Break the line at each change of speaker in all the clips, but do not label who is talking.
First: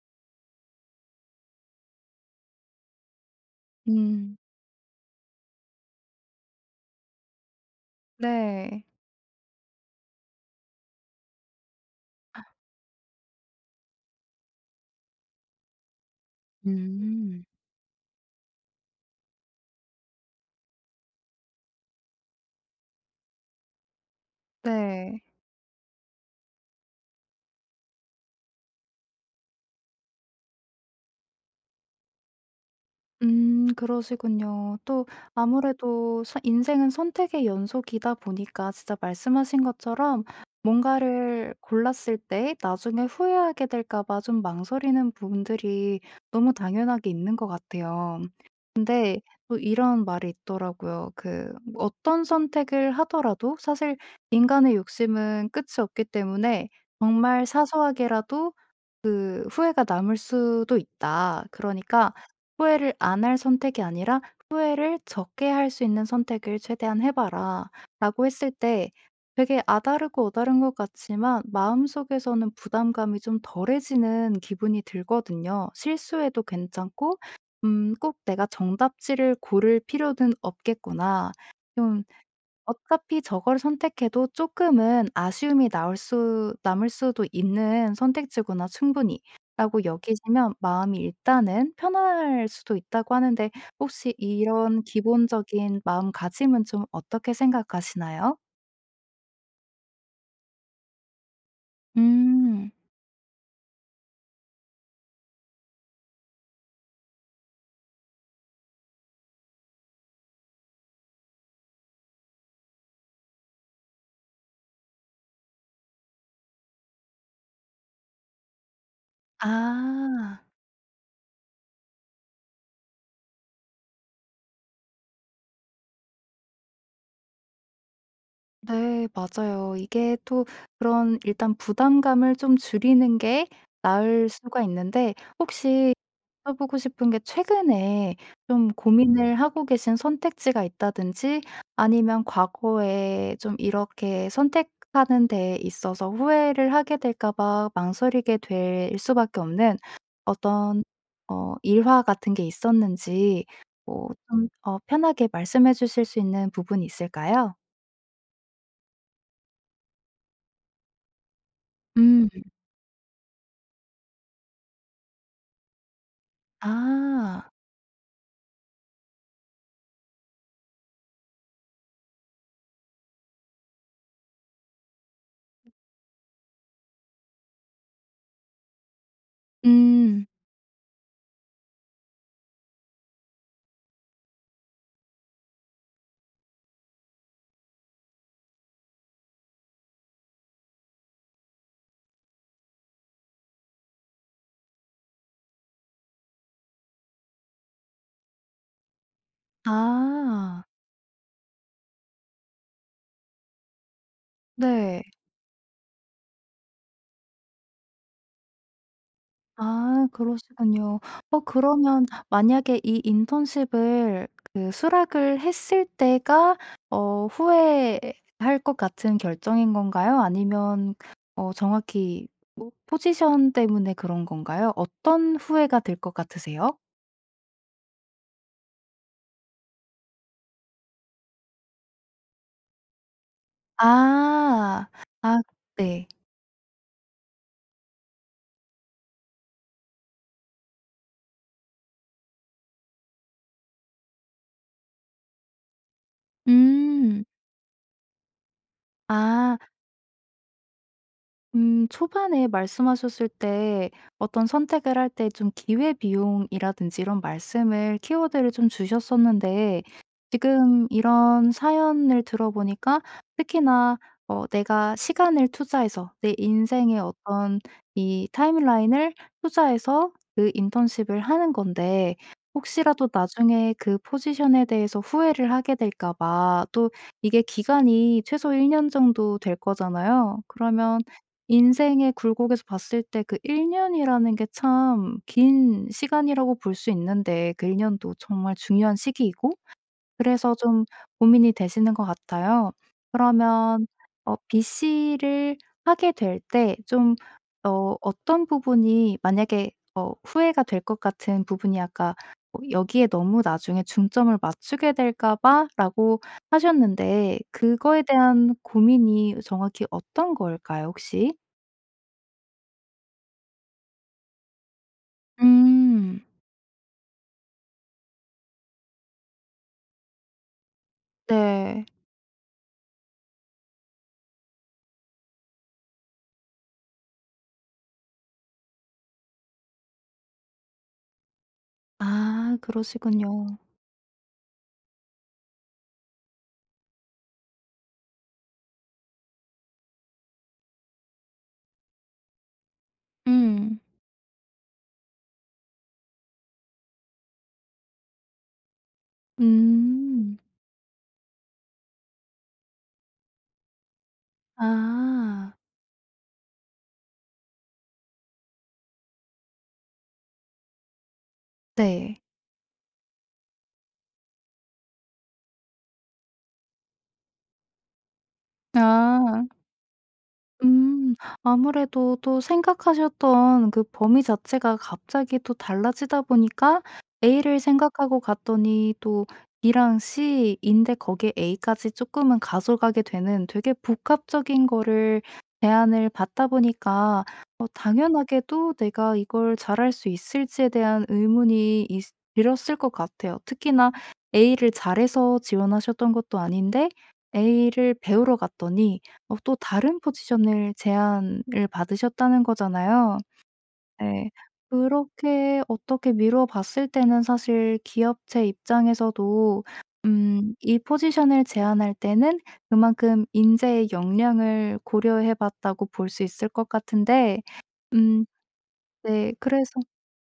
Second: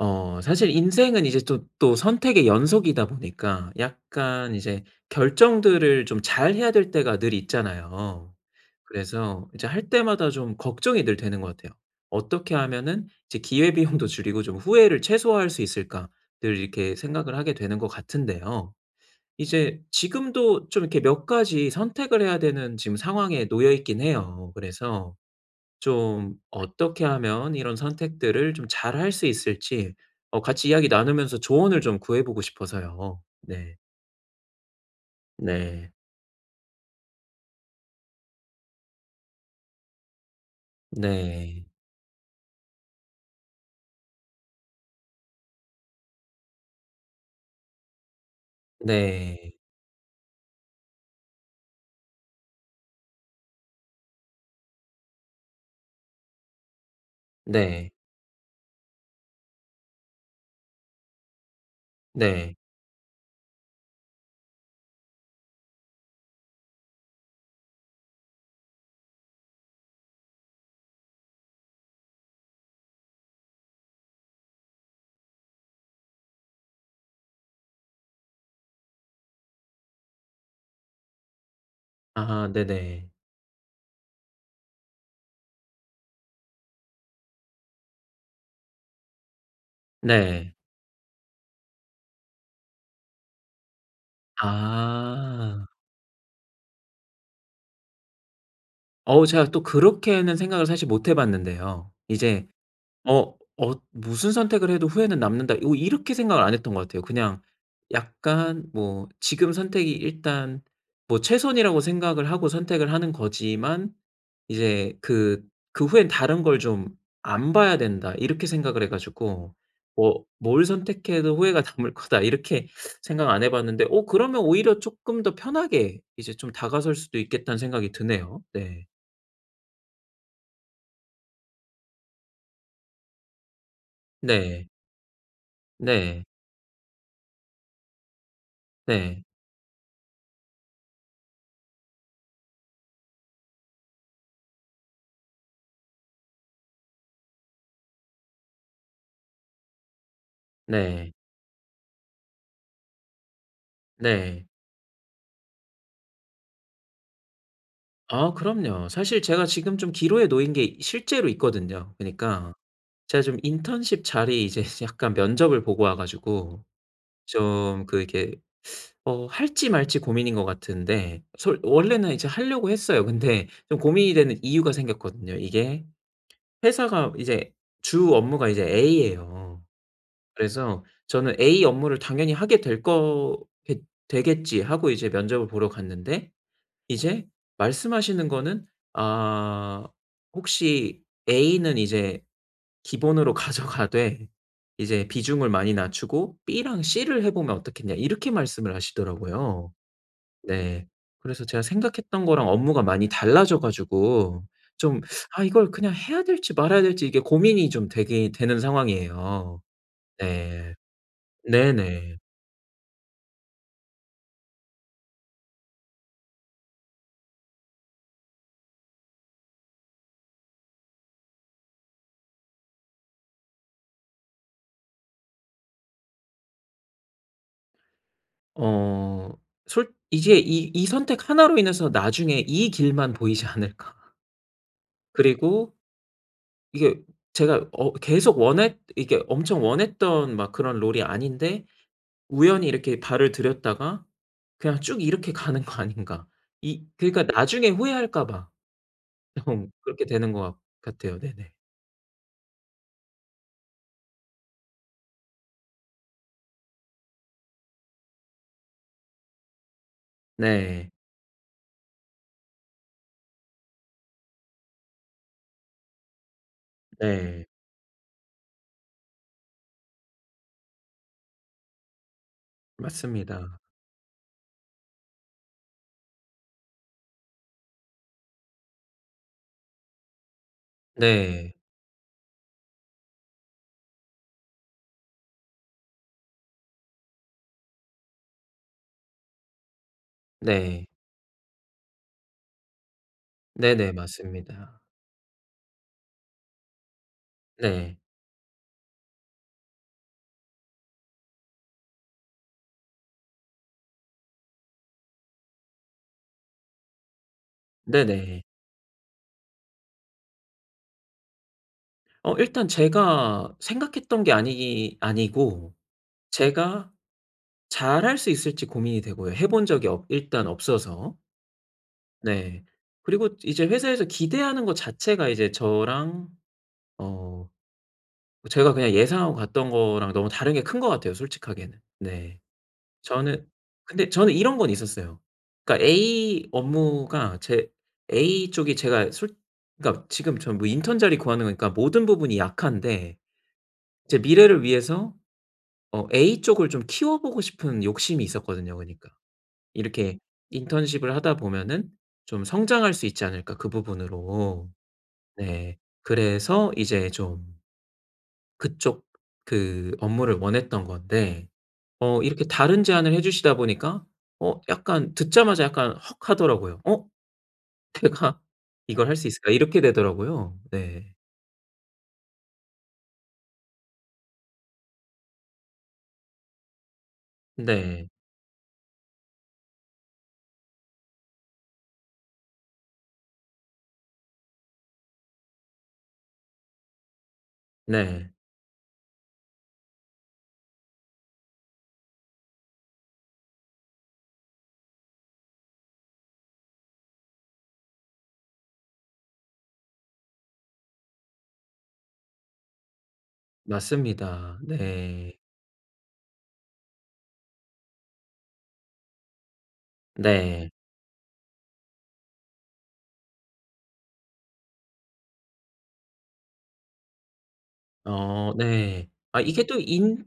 사실 인생은 이제 또 선택의 연속이다 보니까
음.
약간 이제 결정들을 좀 잘해야 될 때가 늘 있잖아요.
네.
그래서 이제 할 때마다 좀 걱정이 늘 되는 것 같아요. '어떻게 하면은 이제 기회비용도 줄이고 좀 후회를 최소화할 수 있을까?' 늘 이렇게 생각을
음.
하게 되는 것 같은데요. 이제 지금도 좀 이렇게 몇 가지 선택을 해야 되는 지금 상황에 놓여 있긴 해요. 그래서
네.
좀 어떻게 하면 이런 선택들을 좀 잘 할 수 있을지 같이 이야기 나누면서 조언을 좀 구해 보고 싶어서요.
음,
네.
그러시군요. 또
네.
아무래도 서 인생은 선택의 연속이다 보니까 진짜 말씀하신 것처럼 뭔가를
네.
골랐을 때 나중에 후회하게 될까 봐 좀 망설이는 부분들이 너무 당연하게 있는 것 같아요. 근데
네.
또 이런 말이 있더라고요. 그 어떤 선택을 하더라도 사실 인간의 욕심은 끝이 없기 때문에 정말
네.
사소하게라도 그 후회가 남을 수도 있다. 그러니까
네.
후회를 안 할 선택이 아니라 후회를 적게 할 수 있는 선택을 최대한 해봐라라고 했을 때 되게 아다르고 어다른 것 같지만 마음속에서는 부담감이 좀 덜해지는 기분이 들거든요. 실수해도 괜찮고 '꼭 내가 정답지를 고를 필요는 없겠구나. 좀
아 네네.
어차피 저걸 선택해도 조금은 아쉬움이 나올 수 남을 수도 있는 선택지구나 충분히.'라고 여기시면
네.
마음이 일단은 편할 수도 있다고 하는데 혹시 이런
아.
기본적인 마음가짐은 좀 어떻게 생각하시나요?
어우 제가 또 그렇게는 생각을 사실 못해 봤는데요. 이제
음.
'무슨 선택을 해도 후회는 남는다.' 요 이렇게 생각을 안 했던 것 같아요. 그냥 약간 뭐 지금 선택이 일단 뭐 최선이라고 생각을 하고 선택을 하는 거지만 이제 그 '그 후엔 다른 걸 좀 안 봐야 된다.' 이렇게 생각을 해 가지고 뭐
아.
'뭘 선택해도 후회가 남을 거다.' 이렇게 생각 안 해 봤는데 어 그러면 오히려 조금 더 편하게 이제 좀 다가설 수도 있겠다는 생각이 드네요. 네.
네, 맞아요. 이게 또 그런 일단 부담감을 좀 줄이는 게 나을 수가
네.
있는데, 혹시
네.
여쭤보고 싶은 게 최근에 좀 음
네.
고민을 하고 계신 선택지가 있다든지, 아니면 과거에 좀 이렇게 선택하는 데 있어서 후회를 하게 될까 봐 망설이게 될 수밖에 없는 어떤,
네.
일화 같은 게 있었는지 뭐 좀,
네.
편하게 말씀해 주실 수 있는 부분이 있을까요?
아 그럼요. 사실 제가 지금 좀 기로에 놓인 게 실제로 있거든요.
음.
그니까 러 제가 좀 인턴십 자리 이제 약간 면접을 보고 와 가지고
아.
좀 그 이게 할지 말지 고민인 것 같은데 솔 원래는 이제 하려고 했어요. 근데 좀 고민이 되는 이유가 생겼거든요. 이게 회사가 이제 주 업무가 이제 A예요.
음.
그래서 저는 'A 업무를 당연히 하게 될 거 되겠지.' 하고 이제 면접을 보러 갔는데 이제 말씀하시는 거는 아 혹시 A는 이제 기본으로 가져가되 이제 비중을 많이 낮추고 B랑 C를 해 보면 어떻겠냐 이렇게 말씀을 하시더라고요.
아.
네. 그래서 제가 생각했던 거랑 업무가 많이 달라져 가지고 좀
네.
'아 이걸 그냥 해야 될지 말아야 될지.' 이게 고민이 좀 되게 되는 상황이에요.
아,
네.
그러시군요. 그러면
네네.
만약에 이 인턴십을 그 수락을 했을 때가 후회할 것 같은 결정인 건가요? 아니면 정확히 뭐 포지션 때문에 그런 건가요? 어떤 후회가 될 것 같으세요?
어 솔 이제 이 선택 하나로 인해서 나중에 이 길만 보이지 않을까.
아. 아.
그리고
네.
이게 제가 어 계속 원했 이게 엄청 원했던 막 그런 롤이 아닌데 우연히 이렇게 발을 들였다가 그냥 쭉 이렇게 가는 거 아닌가. 이
음.
그러니까 나중에 후회할까 봐
아.
좀 그렇게 되는 것 같 같아요. 네네.
음, 초반에 말씀하셨을 때 어떤 선택을 할 때 좀 기회 비용이라든지 이런 말씀을 키워드를 좀 주셨었는데 지금
네.
이런 사연을 들어보니까 특히나 내가 시간을 투자해서 내 인생의
네.
어떤 이 타임라인을 투자해서 그 인턴십을 하는 건데 혹시라도
맞습니다.
나중에 그 포지션에 대해서 후회를 하게 될까 봐, 또 이게 기간이 최소 1년 정도 될 거잖아요. 그러면
네.
인생의 굴곡에서 봤을 때 그 1 년이라는 게 참 긴 시간이라고 볼 수 있는데, 그 1 년도 정말 중요한 시기이고 그래서 좀
네.
고민이 되시는 것 같아요. 그러면
네네. 맞습니다.
BC를 하게 될 때 좀
네.
어떤 부분이 만약에 후회가 될 것 같은 부분이, 아까 뭐 "여기에 너무 나중에 중점을 맞추게 될까 봐."라고 하셨는데 그거에
네네.
대한 고민이 정확히 어떤 걸까요, 혹시?
일단 제가 생각했던 게 아니 아니고
음.
제가 잘할 수 있을지 고민이 되고요. 해본 적이 없 일단 없어서.
네.
네. 그리고 이제 회사에서 기대하는 것 자체가 이제 저랑 어 제가 그냥 예상하고 갔던 거랑 너무 다른 게 큰 것 같아요 솔직하게는. 네.
아, 그러시군요.
저는 근데 저는 이런 건 있었어요. 그러니까 A 업무가 제 A 쪽이 제가 솔 그러니까 지금 전 뭐 인턴 자리 구하는 거니까 모든 부분이 약한데
음.
제 미래를 위해서 A 쪽을 좀 키워 보고 싶은 욕심이 있었거든요 그니까. 이렇게
음.
인턴십을 하다 보면은 좀 성장할 수 있지 않을까 그 부분으로.
아.
네. 그래서 이제 좀 그쪽 그 업무를 원했던 건데
네.
이렇게 다른 제안을 해 주시다 보니까 약간 듣자마자 약간 헉 하더라고요. '어 내가 이걸 할 수
아.
있을까?' 이렇게 되더라고요.
음.
네.
아무래도 또 생각하셨던 그 범위 자체가 갑자기 또 달라지다 보니까 A를
네.
생각하고 갔더니 또 B랑 C인데, 거기에 A까지 조금은 가져가게 되는, 되게 복합적인 거를 제안을 받다 보니까 어
네.
당연하게도 내가 이걸 잘할 수 있을지에 대한 의문이 있 들었을 것 같아요. 특히나 A를 잘해서 지원하셨던 것도 아닌데 A를 배우러 갔더니 또 다른 포지션을 제안을 받으셨다는 거잖아요. 네.
맞습니다. 네.
그렇게 어떻게 미루어 봤을 때는 사실 기업체 입장에서도
네.
이 포지션을 제안할 때는 그만큼 인재의 역량을 고려해 봤다고 볼 수 있을 것 같은데, 음
어 네.
네
아 이게
그래서,
또 인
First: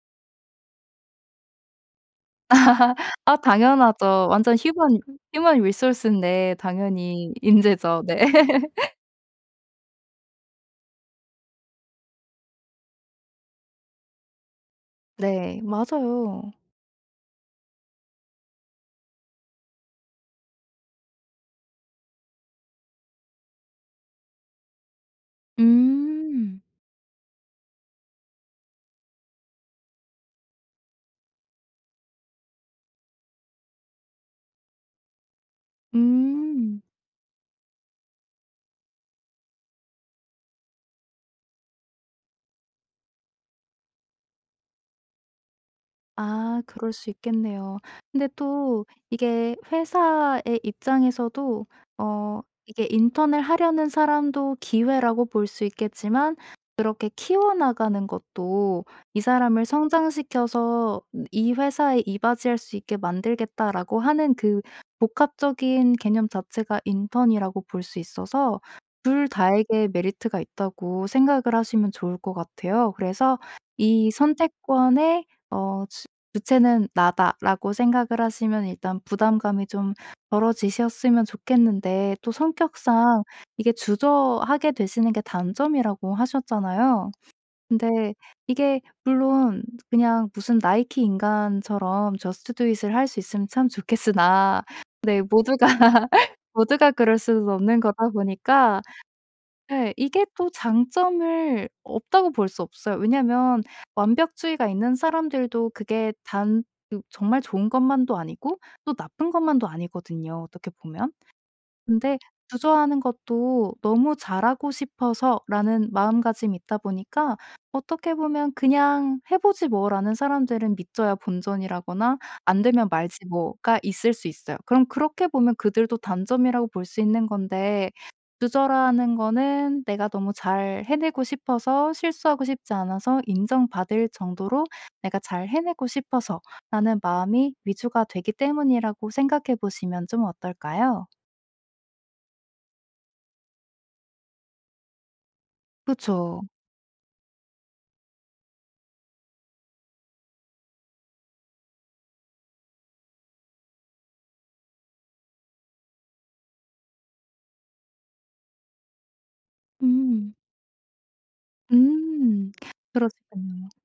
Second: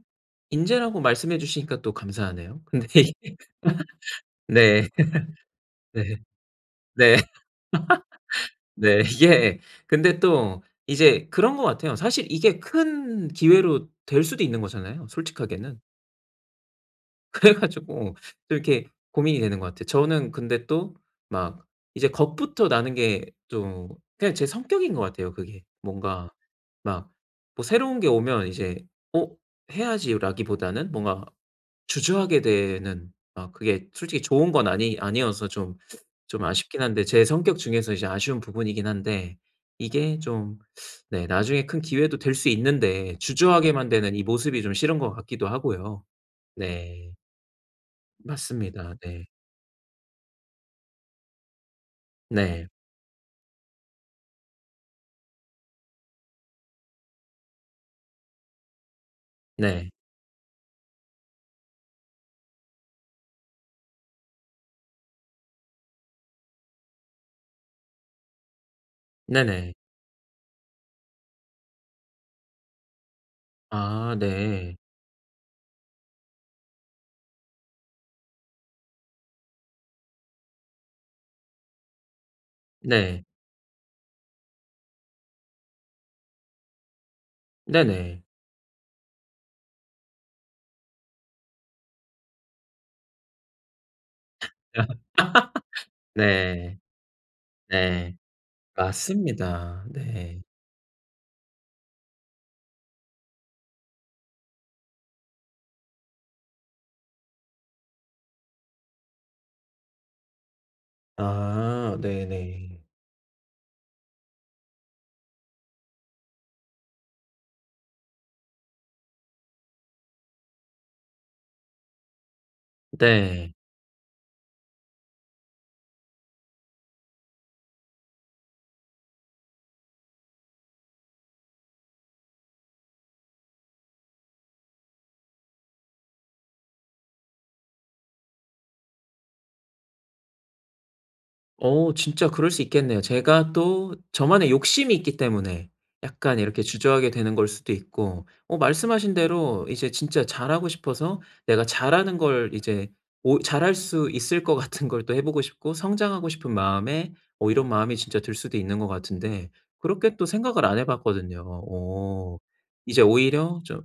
인재라고 말씀해 주시니까 또 감사하네요. 근데 이게
아 당연하죠. 완전
네.
휴먼
네.
리소스인데
네.
당연히 인재죠. 네.
네. 이게 근데 또 이제 그런 것 같아요. 사실 이게 큰 기회로 될 수도 있는 거잖아요
네,
솔직하게는.
맞아요.
그래 가지고 좀 이렇게 고민이 되는 것 같아요. 저는 근데 또 막 이제 겁부터 나는 게 좀 그냥 제 성격인 것 같아요 그게. 뭔가
음.
막 뭐 새로운 게 오면 이제 '어 해야지.'라기보다는 뭔가 주저하게 되는 막 그게 솔직히 좋은 건 아니 아니어서 좀 좀 아쉽긴
음.
한데 제 성격 중에서 이제 아쉬운 부분이긴 한데 이게 좀 네 나중에 큰 기회도 될 수 있는데 주저하게만 되는 이 모습이 좀 싫은 것 같기도 하고요.
아, 그럴 수
네.
있겠네요. 근데 또
맞습니다. 네.
이게 회사의 입장에서도, 어
네.
이게 인턴을 하려는 사람도 기회라고 볼 수 있겠지만 그렇게 키워나가는 것도 '이 사람을
네.
성장시켜서 이 회사에 이바지할 수 있게 만들겠다.'라고 하는 그 복합적인 개념 자체가 인턴이라고 볼 수 있어서 둘
네네.
다에게 메리트가 있다고 생각을 하시면 좋을 것 같아요. 그래서 이
아 네.
선택권에 어 '주체는 나다.'라고 생각을 하시면 일단 부담감이 좀 덜어지셨으면 좋겠는데, 또 성격상
네.
이게 주저하게 되시는 게 단점이라고 하셨잖아요. 근데
네네.
이게 물론 그냥 무슨 나이키 인간처럼 저스트 두 잇을 할 수 있으면 참 좋겠으나, 네 모두가
네.
모두가 그럴 수는 없는 거다
네.
보니까.
맞습니다.
네, 이게
네.
또 장점을 없다고 볼 수 없어요. 왜냐면 완벽주의가 있는 사람들도 그게 단 그 정말 좋은 것만도 아니고 또 나쁜 것만도 아니거든요, 어떻게 보면.
아
근데
네네.
주저하는 것도 '너무 잘하고 싶어서.'라는 마음가짐이 있다 보니까, 어떻게 보면 '그냥 해 보지 뭐.'라는 사람들은 "믿져야 본전이라거나 "안 되면 말지
네.
뭐."가 있을 수 있어요. 그럼 그렇게 보면 그들도 단점이라고 볼 수 있는 건데, 주저라는 거는 내가 너무 잘 해내고 싶어서, 실수하고 싶지 않아서, 인정받을 정도로 '내가 잘 해내고 싶어서.'라는 마음이 위주가 되기 때문이라고 생각해 보시면 좀 어떨까요?
진짜 그럴 수 있겠네요. 제가 또 저만의 욕심이 있기 때문에 약간
그쵸.
이렇게 주저하게 되는 걸 수도 있고 말씀하신 대로 이제 진짜 잘하고 싶어서 내가 잘하는 걸 이제 오 잘할 수 있을 것 같은 걸 또 해 보고 싶고 성장하고 싶은 마음에 이런 마음이 진짜 들 수도 있는 것 같은데 그렇게 또
음.
생각을 안 해 봤거든요. 어.
음.
이제 오히려
그러시군요.
좀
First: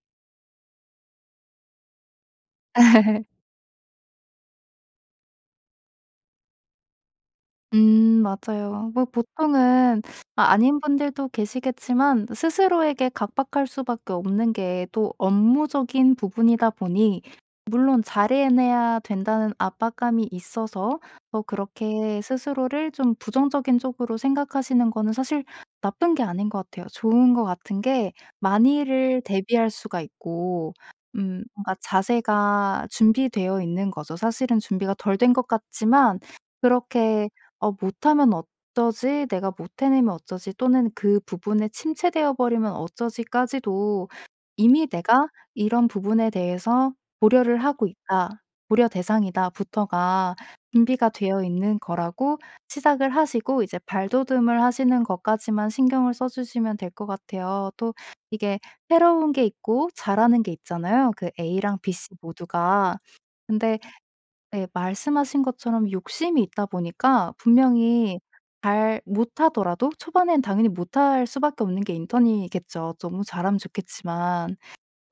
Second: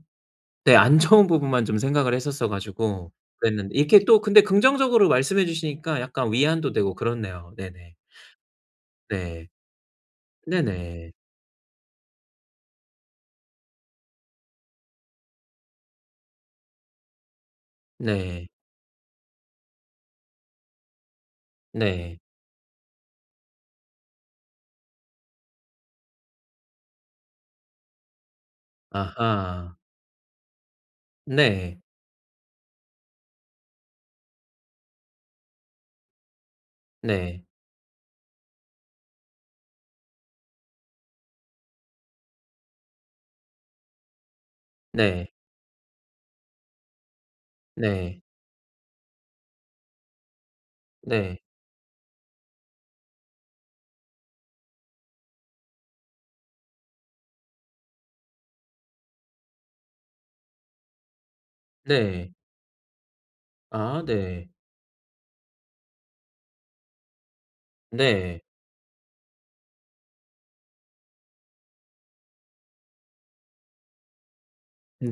네 안 좋은 부분만 좀 생각을 했었어 가지고 그랬는데 이렇게 또 근데 긍정적으로 말씀해 주시니까 약간 위안도 되고 그렇네요. 네네.
음, 맞아요. 뭐
네.
보통은, 아닌
네네.
분들도 계시겠지만, 스스로에게 각박할 수밖에 없는 게 또 업무적인 부분이다 보니, 물론
네.
잘해내야 된다는 압박감이 있어서 더
네.
그렇게 스스로를 좀 부정적인 쪽으로 생각하시는 거는 사실 나쁜 게 아닌 것 같아요. 좋은 것 같은 게 많이를 대비할
아하.
수가 있고 뭔가
네.
자세가 준비되어 있는 거죠. 사실은 준비가 덜 된 것 같지만 그렇게
네.
'어 못하면 어쩌지? 내가 못 해내면 어쩌지? 또는 그 부분에 침체되어 버리면 어쩌지?'까지도 이미 내가
네.
이런 부분에 대해서 고려를 하고
네.
있다. 고려 대상이다부터가 준비가
네.
되어 있는 거라고 시작을 하시고 이제 발돋움을 하시는 것까지만 신경을 써 주시면 될 것 같아요. 또 이게 새로운 게 있고 잘하는 게 있잖아요, 그 A랑 B씨
네.
모두가. 근데
아 네.
네. 말씀하신 것처럼 욕심이 있다 보니까 분명히
네.
잘 못하더라도 초반엔 당연히 못할 수밖에 없는 게 인턴이겠죠. 너무 잘하면 좋겠지만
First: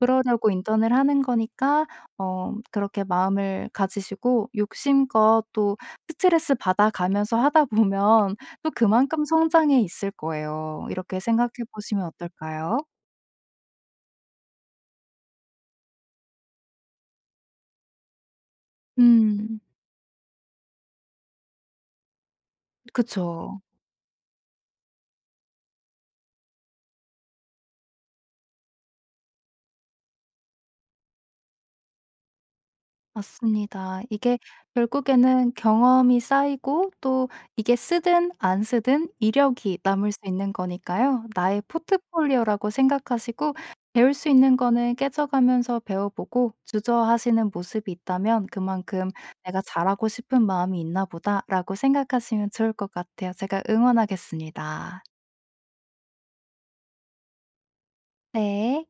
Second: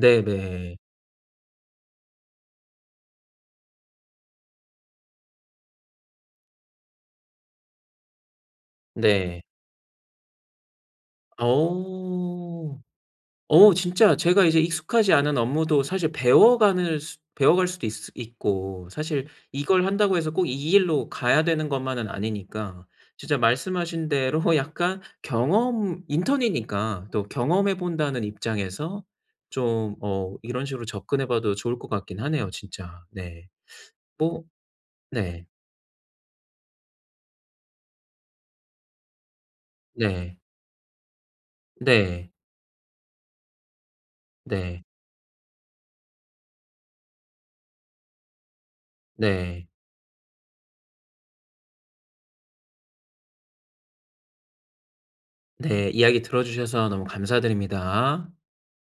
그러려고 인턴을 하는 거니까 그렇게 마음을 가지시고 욕심껏 또 스트레스 받아가면서 하다 보면 또 그만큼
네. 네.
성장해 있을 거예요. 이렇게 생각해 보시면 어떨까요?
어. 진짜 제가 이제 익숙하지 않은 업무도 사실 배워가는 수 배워갈 수도 있 있고 사실
음.
이걸 한다고 해서 꼭 이 일로 가야 되는 것만은 아니니까 진짜
그쵸.
말씀하신 대로 약간 경험 인턴이니까 또 경험해 본다는 입장에서 좀 이런 식으로 접근해 봐도 좋을 것 같긴 하네요 진짜. 네.
맞습니다. 이게
뭐 네.
결국에는 경험이 쌓이고 또 이게 쓰든 안 쓰든 이력이 남을 수
네.
있는 거니까요. 나의
네.
포트폴리오라고 생각하시고 배울 수 있는
네.
거는 깨져가면서 배워보고, 주저하시는 모습이 있다면 그만큼 '내가
네.
잘하고 싶은 마음이 있나 보다.'라고 생각하시면 좋을 것 같아요. 제가 응원하겠습니다.
네. 이야기 들어 주셔서 너무 감사드립니다.
네.